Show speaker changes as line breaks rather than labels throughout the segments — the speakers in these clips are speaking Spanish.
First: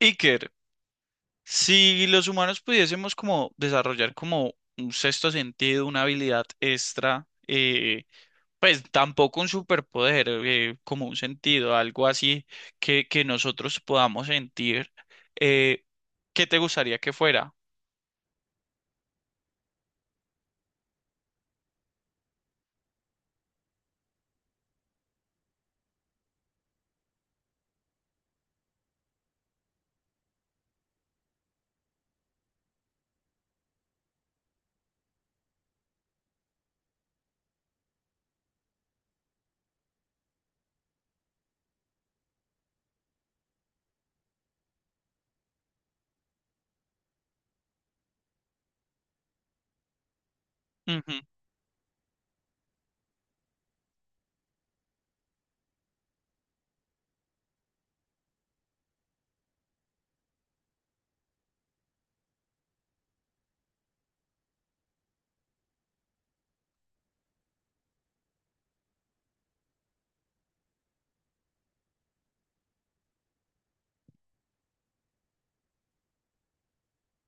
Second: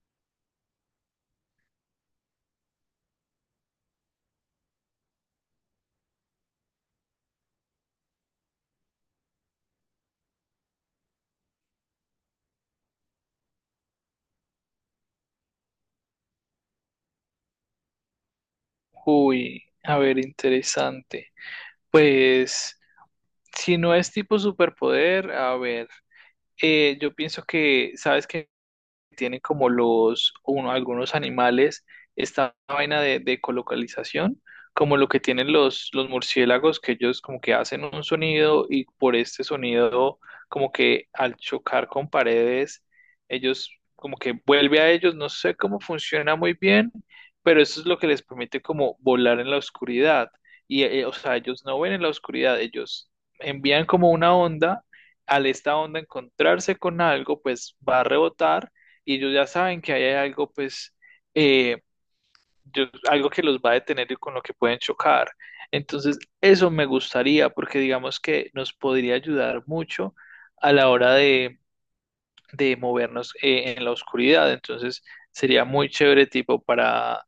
Iker, si los humanos pudiésemos como desarrollar como un sexto sentido, una habilidad extra, pues tampoco un superpoder, como un sentido, algo así que nosotros podamos sentir, eh, ¿qué te gustaría que fuera?
Uy, a ver, interesante. Pues, si no es tipo superpoder, a ver, yo pienso que, ¿sabes qué? Tienen como algunos animales, esta vaina de colocalización, como lo que tienen los murciélagos, que ellos como que hacen un sonido y por este sonido, como que al chocar con paredes, ellos como que vuelve a ellos, no sé cómo funciona muy bien, pero eso es lo que les permite como volar en la oscuridad. O
Ujú.
sea, ellos no ven en la oscuridad, ellos envían como una onda, al esta onda encontrarse con algo, pues va a rebotar y ellos ya saben que ahí hay algo, pues, eh, algo que los va a detener y con lo que pueden chocar. Entonces, eso me gustaría porque digamos que nos podría ayudar mucho a la hora de movernos en la oscuridad. Entonces, sería muy chévere tipo para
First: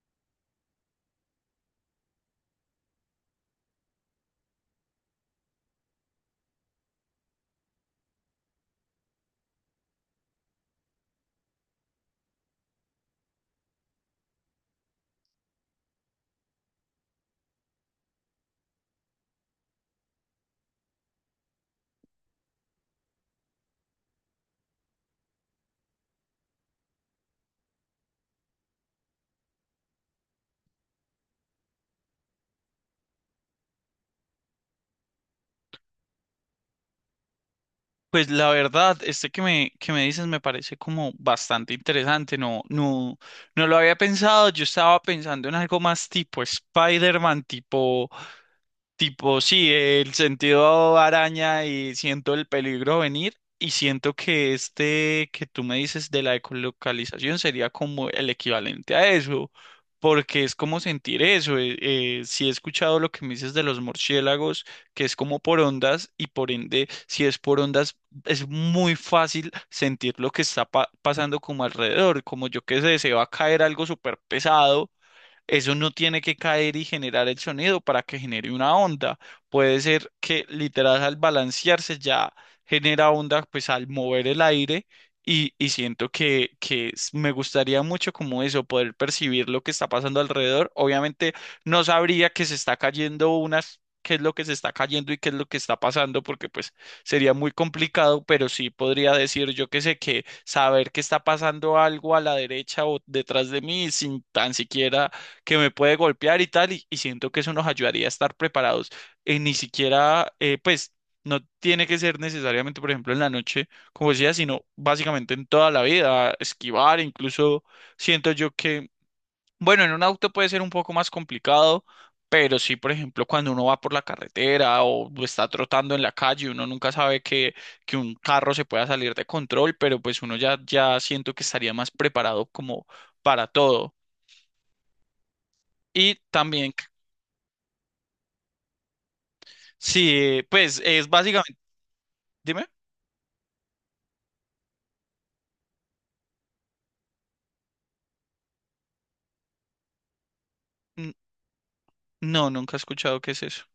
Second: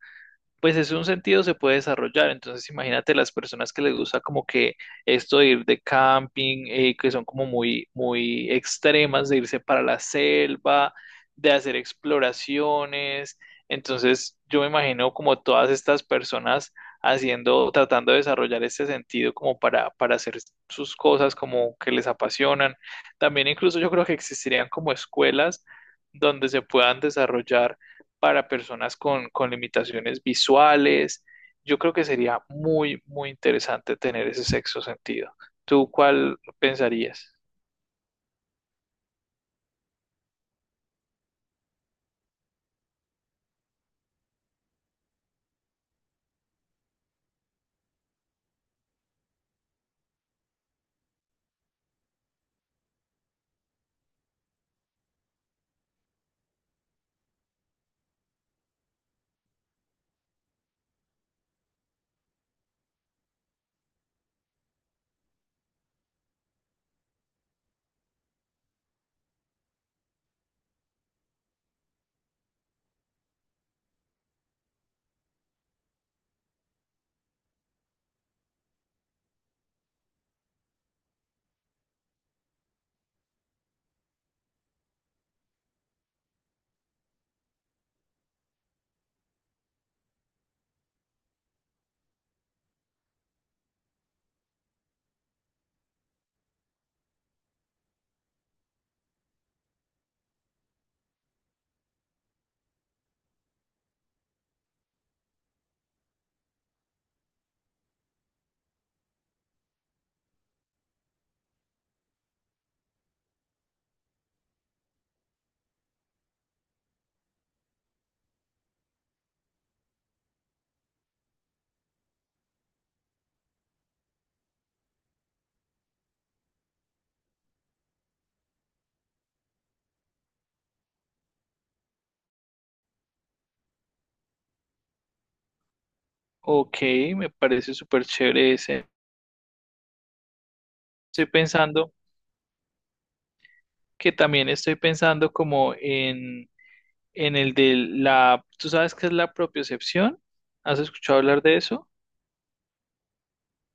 pues es un sentido se puede desarrollar. Entonces, imagínate las personas que les gusta como que esto de ir de camping, que son como muy, muy extremas, de irse para la selva, de hacer exploraciones. Entonces, yo me imagino como todas estas personas haciendo, tratando de desarrollar este sentido como para hacer sus cosas como que les apasionan. También incluso yo creo que existirían como escuelas donde se puedan desarrollar para personas con limitaciones visuales. Yo creo que sería muy, muy interesante tener ese sexto sentido. ¿Tú cuál pensarías?
Pues la verdad, este que me dices me parece como bastante interesante, no lo había pensado. Yo estaba pensando en algo más tipo Spider-Man, tipo sí, el sentido araña y siento el peligro venir y siento que este que tú me dices de la ecolocalización sería como el equivalente a eso, porque es como sentir eso. Sí he escuchado lo que me dices de los murciélagos, que es como por ondas y por ende, si es por ondas, es muy fácil sentir lo que está pasando como alrededor, como yo que sé, se va a caer algo súper pesado. Eso no tiene que caer y generar el sonido para que genere una onda. Puede ser que literal al balancearse ya genera onda pues al mover el aire y siento que, me gustaría mucho como eso, poder percibir lo que está pasando alrededor. Obviamente no sabría que se está cayendo unas, qué es lo que se está cayendo y qué es lo que está pasando, porque pues sería muy complicado, pero sí podría decir yo que sé que saber que está pasando algo a la derecha o detrás de mí sin tan siquiera que me puede golpear y tal, y siento que eso nos ayudaría a estar preparados. Ni siquiera, pues, no tiene que ser necesariamente, por ejemplo, en la noche, como decía, sino básicamente en toda la vida, esquivar. Incluso siento yo que, bueno, en un auto puede ser un poco más complicado. Pero sí, por ejemplo, cuando uno va por la carretera o está trotando en la calle, uno nunca sabe que un carro se pueda salir de control, pero pues uno ya, ya siento que estaría más preparado como para todo. Y también
Ok, me parece súper chévere ese.
sí, pues es
Estoy
básicamente,
pensando
dime,
que también estoy pensando como en el de la, ¿tú sabes qué es la propiocepción? ¿Has
N-
escuchado hablar de eso?
no, nunca he escuchado qué es eso.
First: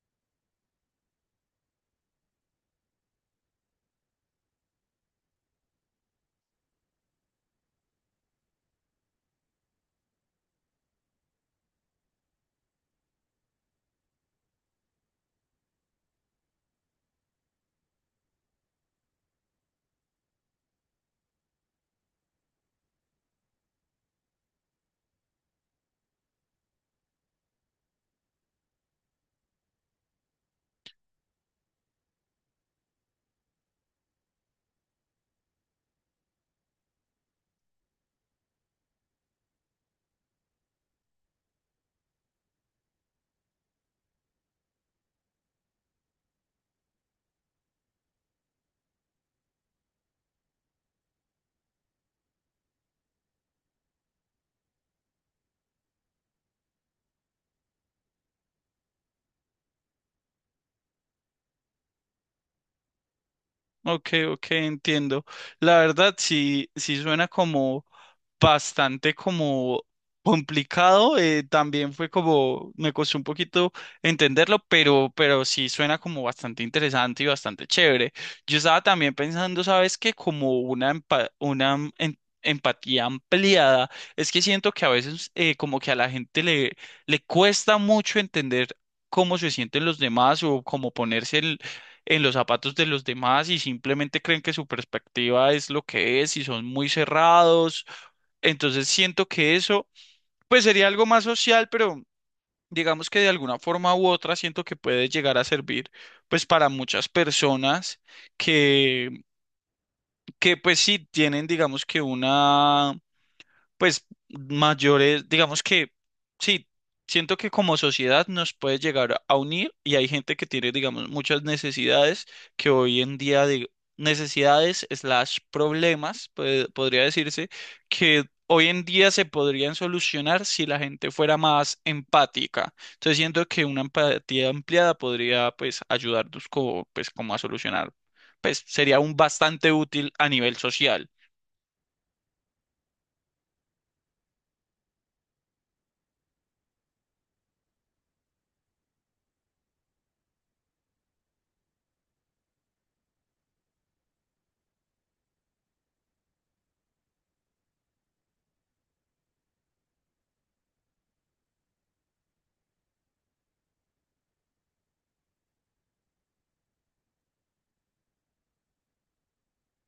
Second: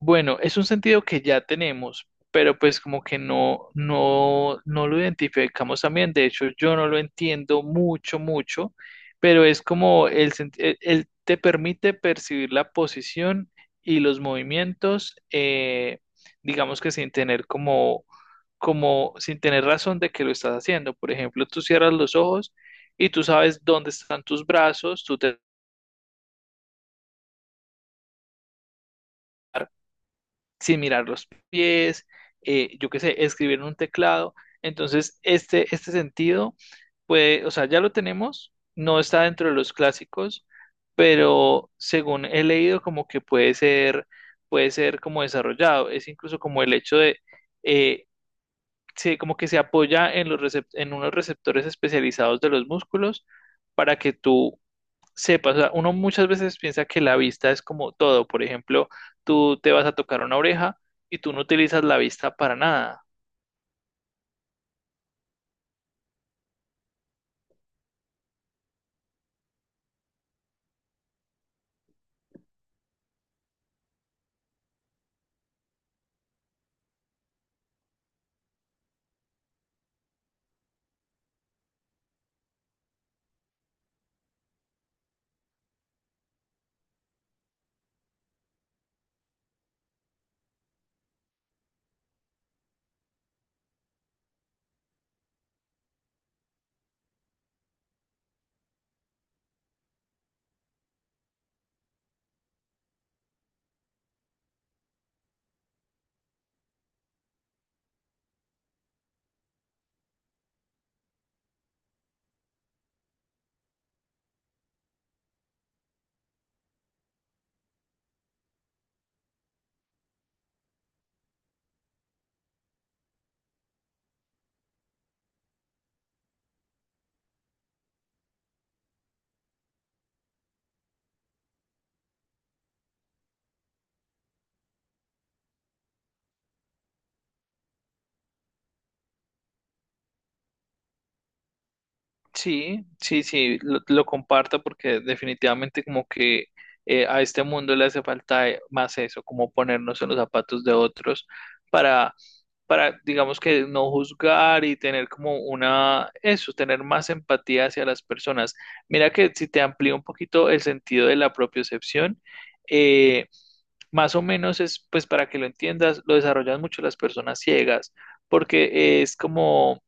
Bueno, es un sentido que ya tenemos, pero pues como que no lo identificamos también. De hecho, yo no lo entiendo mucho, mucho, pero es como el, sen- el- te permite percibir la posición y los movimientos, digamos que sin tener sin tener razón de que lo estás haciendo. Por ejemplo, tú cierras los ojos y tú sabes dónde están tus brazos, tú te sin mirar los pies, yo qué sé, escribir en un teclado. Entonces, este sentido, puede, o sea, ya lo tenemos, no está dentro de los clásicos, pero según he leído, como que puede ser como desarrollado. Es incluso como el hecho de, eh, como que se apoya en en unos receptores especializados de los músculos para que tú sepa, o sea, uno muchas veces piensa que la vista es como todo. Por ejemplo, tú te vas a tocar una oreja y tú no utilizas la vista para nada.
Ok, ok, entiendo. La verdad sí, sí suena como bastante como complicado. También fue como, me costó un poquito entenderlo, pero sí suena como bastante interesante y bastante chévere. Yo estaba también pensando, ¿sabes qué? Como una, empatía ampliada. Es que siento que a veces como que a la gente le, le cuesta mucho entender cómo se sienten los demás o cómo ponerse en los zapatos de los demás, y simplemente creen que su perspectiva es lo que es y son muy cerrados. Entonces siento que eso, pues sería algo más social, pero digamos que de alguna forma u otra siento que puede llegar a servir pues para muchas personas que, que pues sí tienen digamos que una pues mayores, digamos que sí, siento que como sociedad nos puede llegar a unir, y hay gente que tiene, digamos, muchas necesidades que hoy en día, de necesidades slash problemas, pues, podría decirse, que hoy en día se podrían solucionar si la gente fuera más empática. Entonces siento que una empatía ampliada podría, pues, ayudarnos como, pues, como a solucionar, pues, sería un bastante útil a nivel social.
Sí, sí, sí, lo comparto porque definitivamente como que a este mundo le hace falta más eso, como ponernos en los zapatos de otros para, para, digamos que no juzgar y tener como una, eso, tener más empatía hacia las personas. Mira que si te amplío un poquito el sentido de la propiocepción, eh, más o menos es, pues para que lo entiendas, lo desarrollan mucho las personas ciegas, porque es como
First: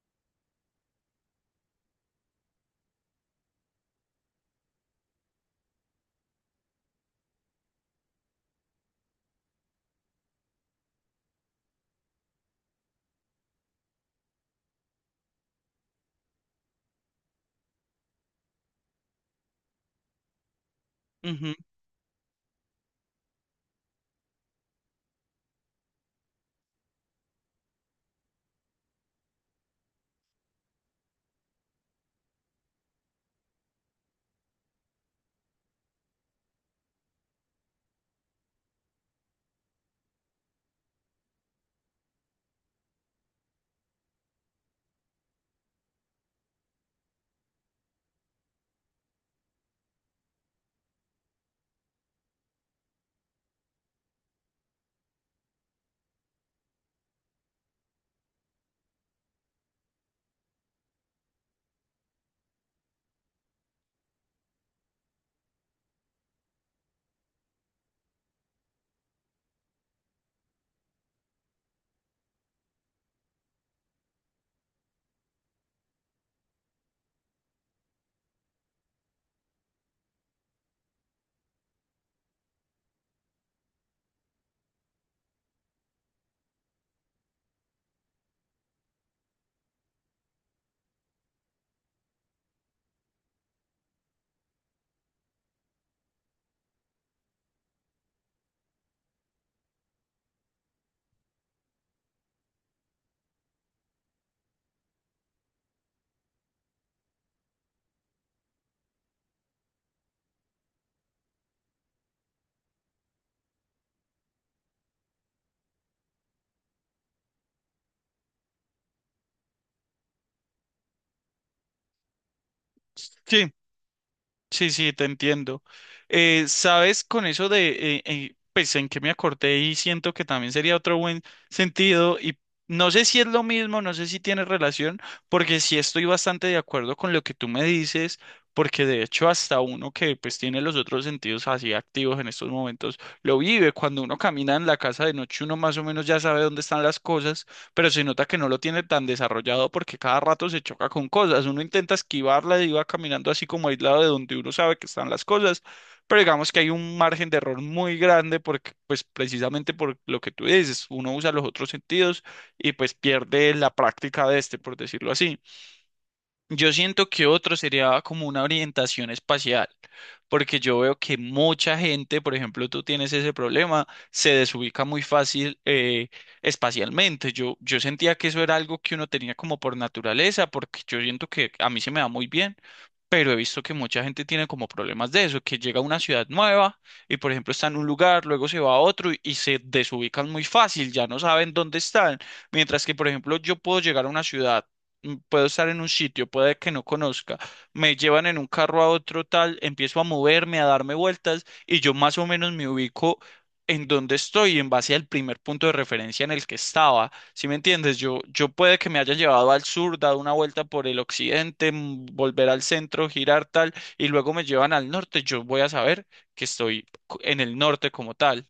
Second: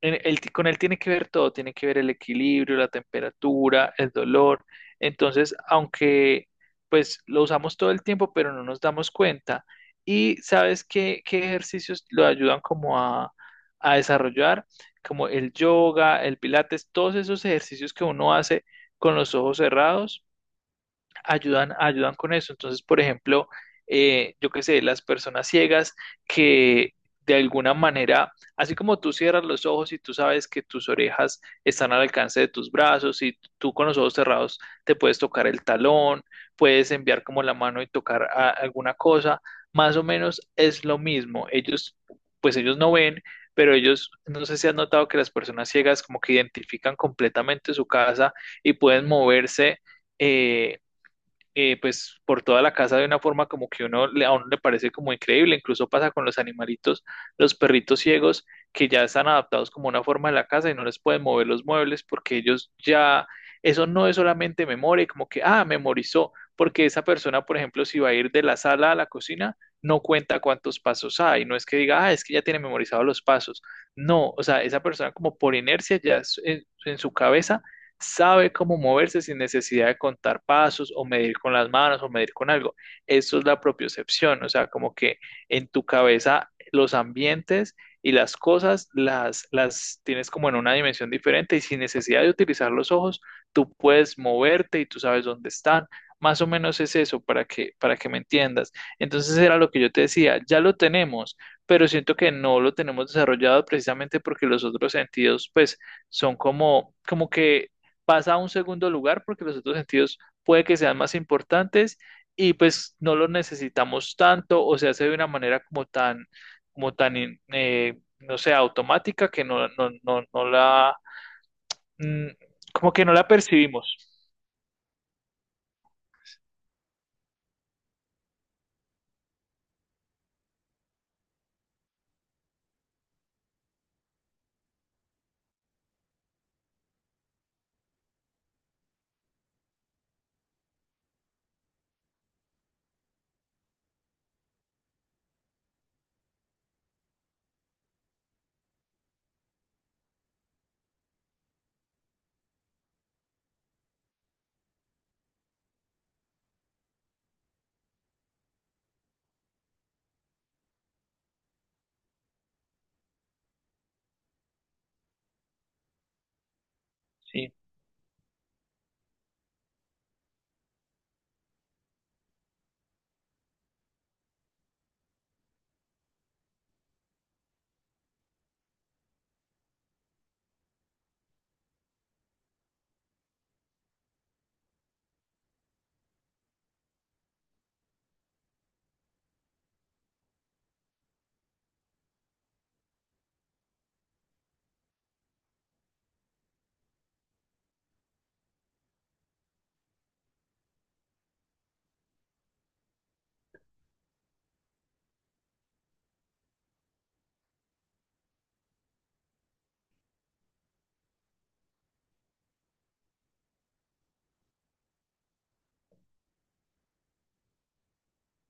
con él tiene que ver todo, tiene que ver el equilibrio, la temperatura, el dolor. Entonces, aunque pues lo usamos todo el tiempo, pero no nos damos cuenta. Y sabes qué, qué ejercicios lo ayudan como a desarrollar, como el yoga, el pilates, todos esos ejercicios que uno hace con los ojos cerrados
Ujú.
ayudan, ayudan con eso. Entonces, por ejemplo, yo qué sé, las personas ciegas que de alguna manera, así como tú cierras los ojos y tú sabes que tus orejas están al alcance de tus brazos y tú con los ojos cerrados te puedes tocar el talón, puedes enviar como la mano y tocar alguna cosa, más o menos es lo mismo. Ellos, pues ellos no ven, pero ellos, no sé si has notado que las personas ciegas como que identifican completamente su casa y pueden moverse. eh, pues por toda la casa de una forma como que uno, a uno le parece como increíble, incluso pasa con los animalitos, los perritos ciegos que ya están adaptados como una forma de la casa y no les pueden mover los muebles porque ellos ya, eso no es solamente memoria, como que, ah, memorizó, porque esa persona, por ejemplo, si va a ir de la sala a la cocina, no cuenta cuántos pasos hay, no es que diga, ah, es que ya tiene memorizados los pasos, no, o sea, esa persona como por inercia ya en su cabeza sabe cómo moverse sin necesidad de contar pasos o medir con las manos o medir con algo. Eso es la propiocepción, o sea, como que en tu cabeza los ambientes y las cosas las tienes como en una dimensión diferente y sin necesidad de utilizar los ojos, tú puedes moverte y tú sabes dónde están. Más o menos es eso para que me entiendas. Entonces era lo que yo te decía, ya lo tenemos, pero siento que no lo tenemos desarrollado precisamente porque los otros sentidos pues son como que pasa a un segundo lugar porque los otros sentidos puede que sean más importantes y pues no los necesitamos tanto o se hace de una manera como tan, no sé, automática que no la, mm, como que no la
Sí.
percibimos.
Sí, sí, te entiendo. Sabes, con eso de, pues en que me acordé y siento que también sería otro buen sentido, y no sé si es lo mismo, no sé si tiene relación, porque sí estoy bastante de acuerdo con lo que tú me dices, porque de hecho hasta uno que pues tiene los otros sentidos así activos en estos momentos, lo vive. Cuando uno camina en la casa de noche, uno más o menos ya sabe dónde están las cosas, pero se nota que no lo tiene tan desarrollado porque cada rato se choca con cosas. Uno intenta esquivarla y va caminando así como aislado de donde uno sabe que están las cosas, pero digamos que hay un margen de error muy grande porque, pues precisamente por lo que tú dices, uno usa los otros sentidos y pues pierde la práctica de este, por decirlo así. Yo siento que
Sí.
otro sería como una orientación espacial, porque yo veo que mucha gente, por ejemplo, tú tienes ese problema, se desubica muy fácil espacialmente. Yo sentía que eso era algo que uno tenía como por naturaleza, porque yo siento que a mí se me da muy bien, pero he visto que mucha gente tiene como problemas de eso, que llega a una ciudad nueva y por ejemplo está en un lugar, luego se va a otro y se desubican muy fácil, ya no saben dónde están. Mientras que por ejemplo yo puedo llegar a una ciudad, mm, puedo estar en un sitio, puede que no conozca, me llevan en un carro a otro tal, empiezo a moverme, a darme vueltas y yo más o menos me ubico en dónde estoy en base al primer punto de referencia en el que estaba. Si me entiendes, yo puede que me haya llevado al sur, dado una vuelta por el occidente, mm, volver al centro, girar tal, y luego me llevan al norte. Yo voy a saber que estoy en el norte como tal.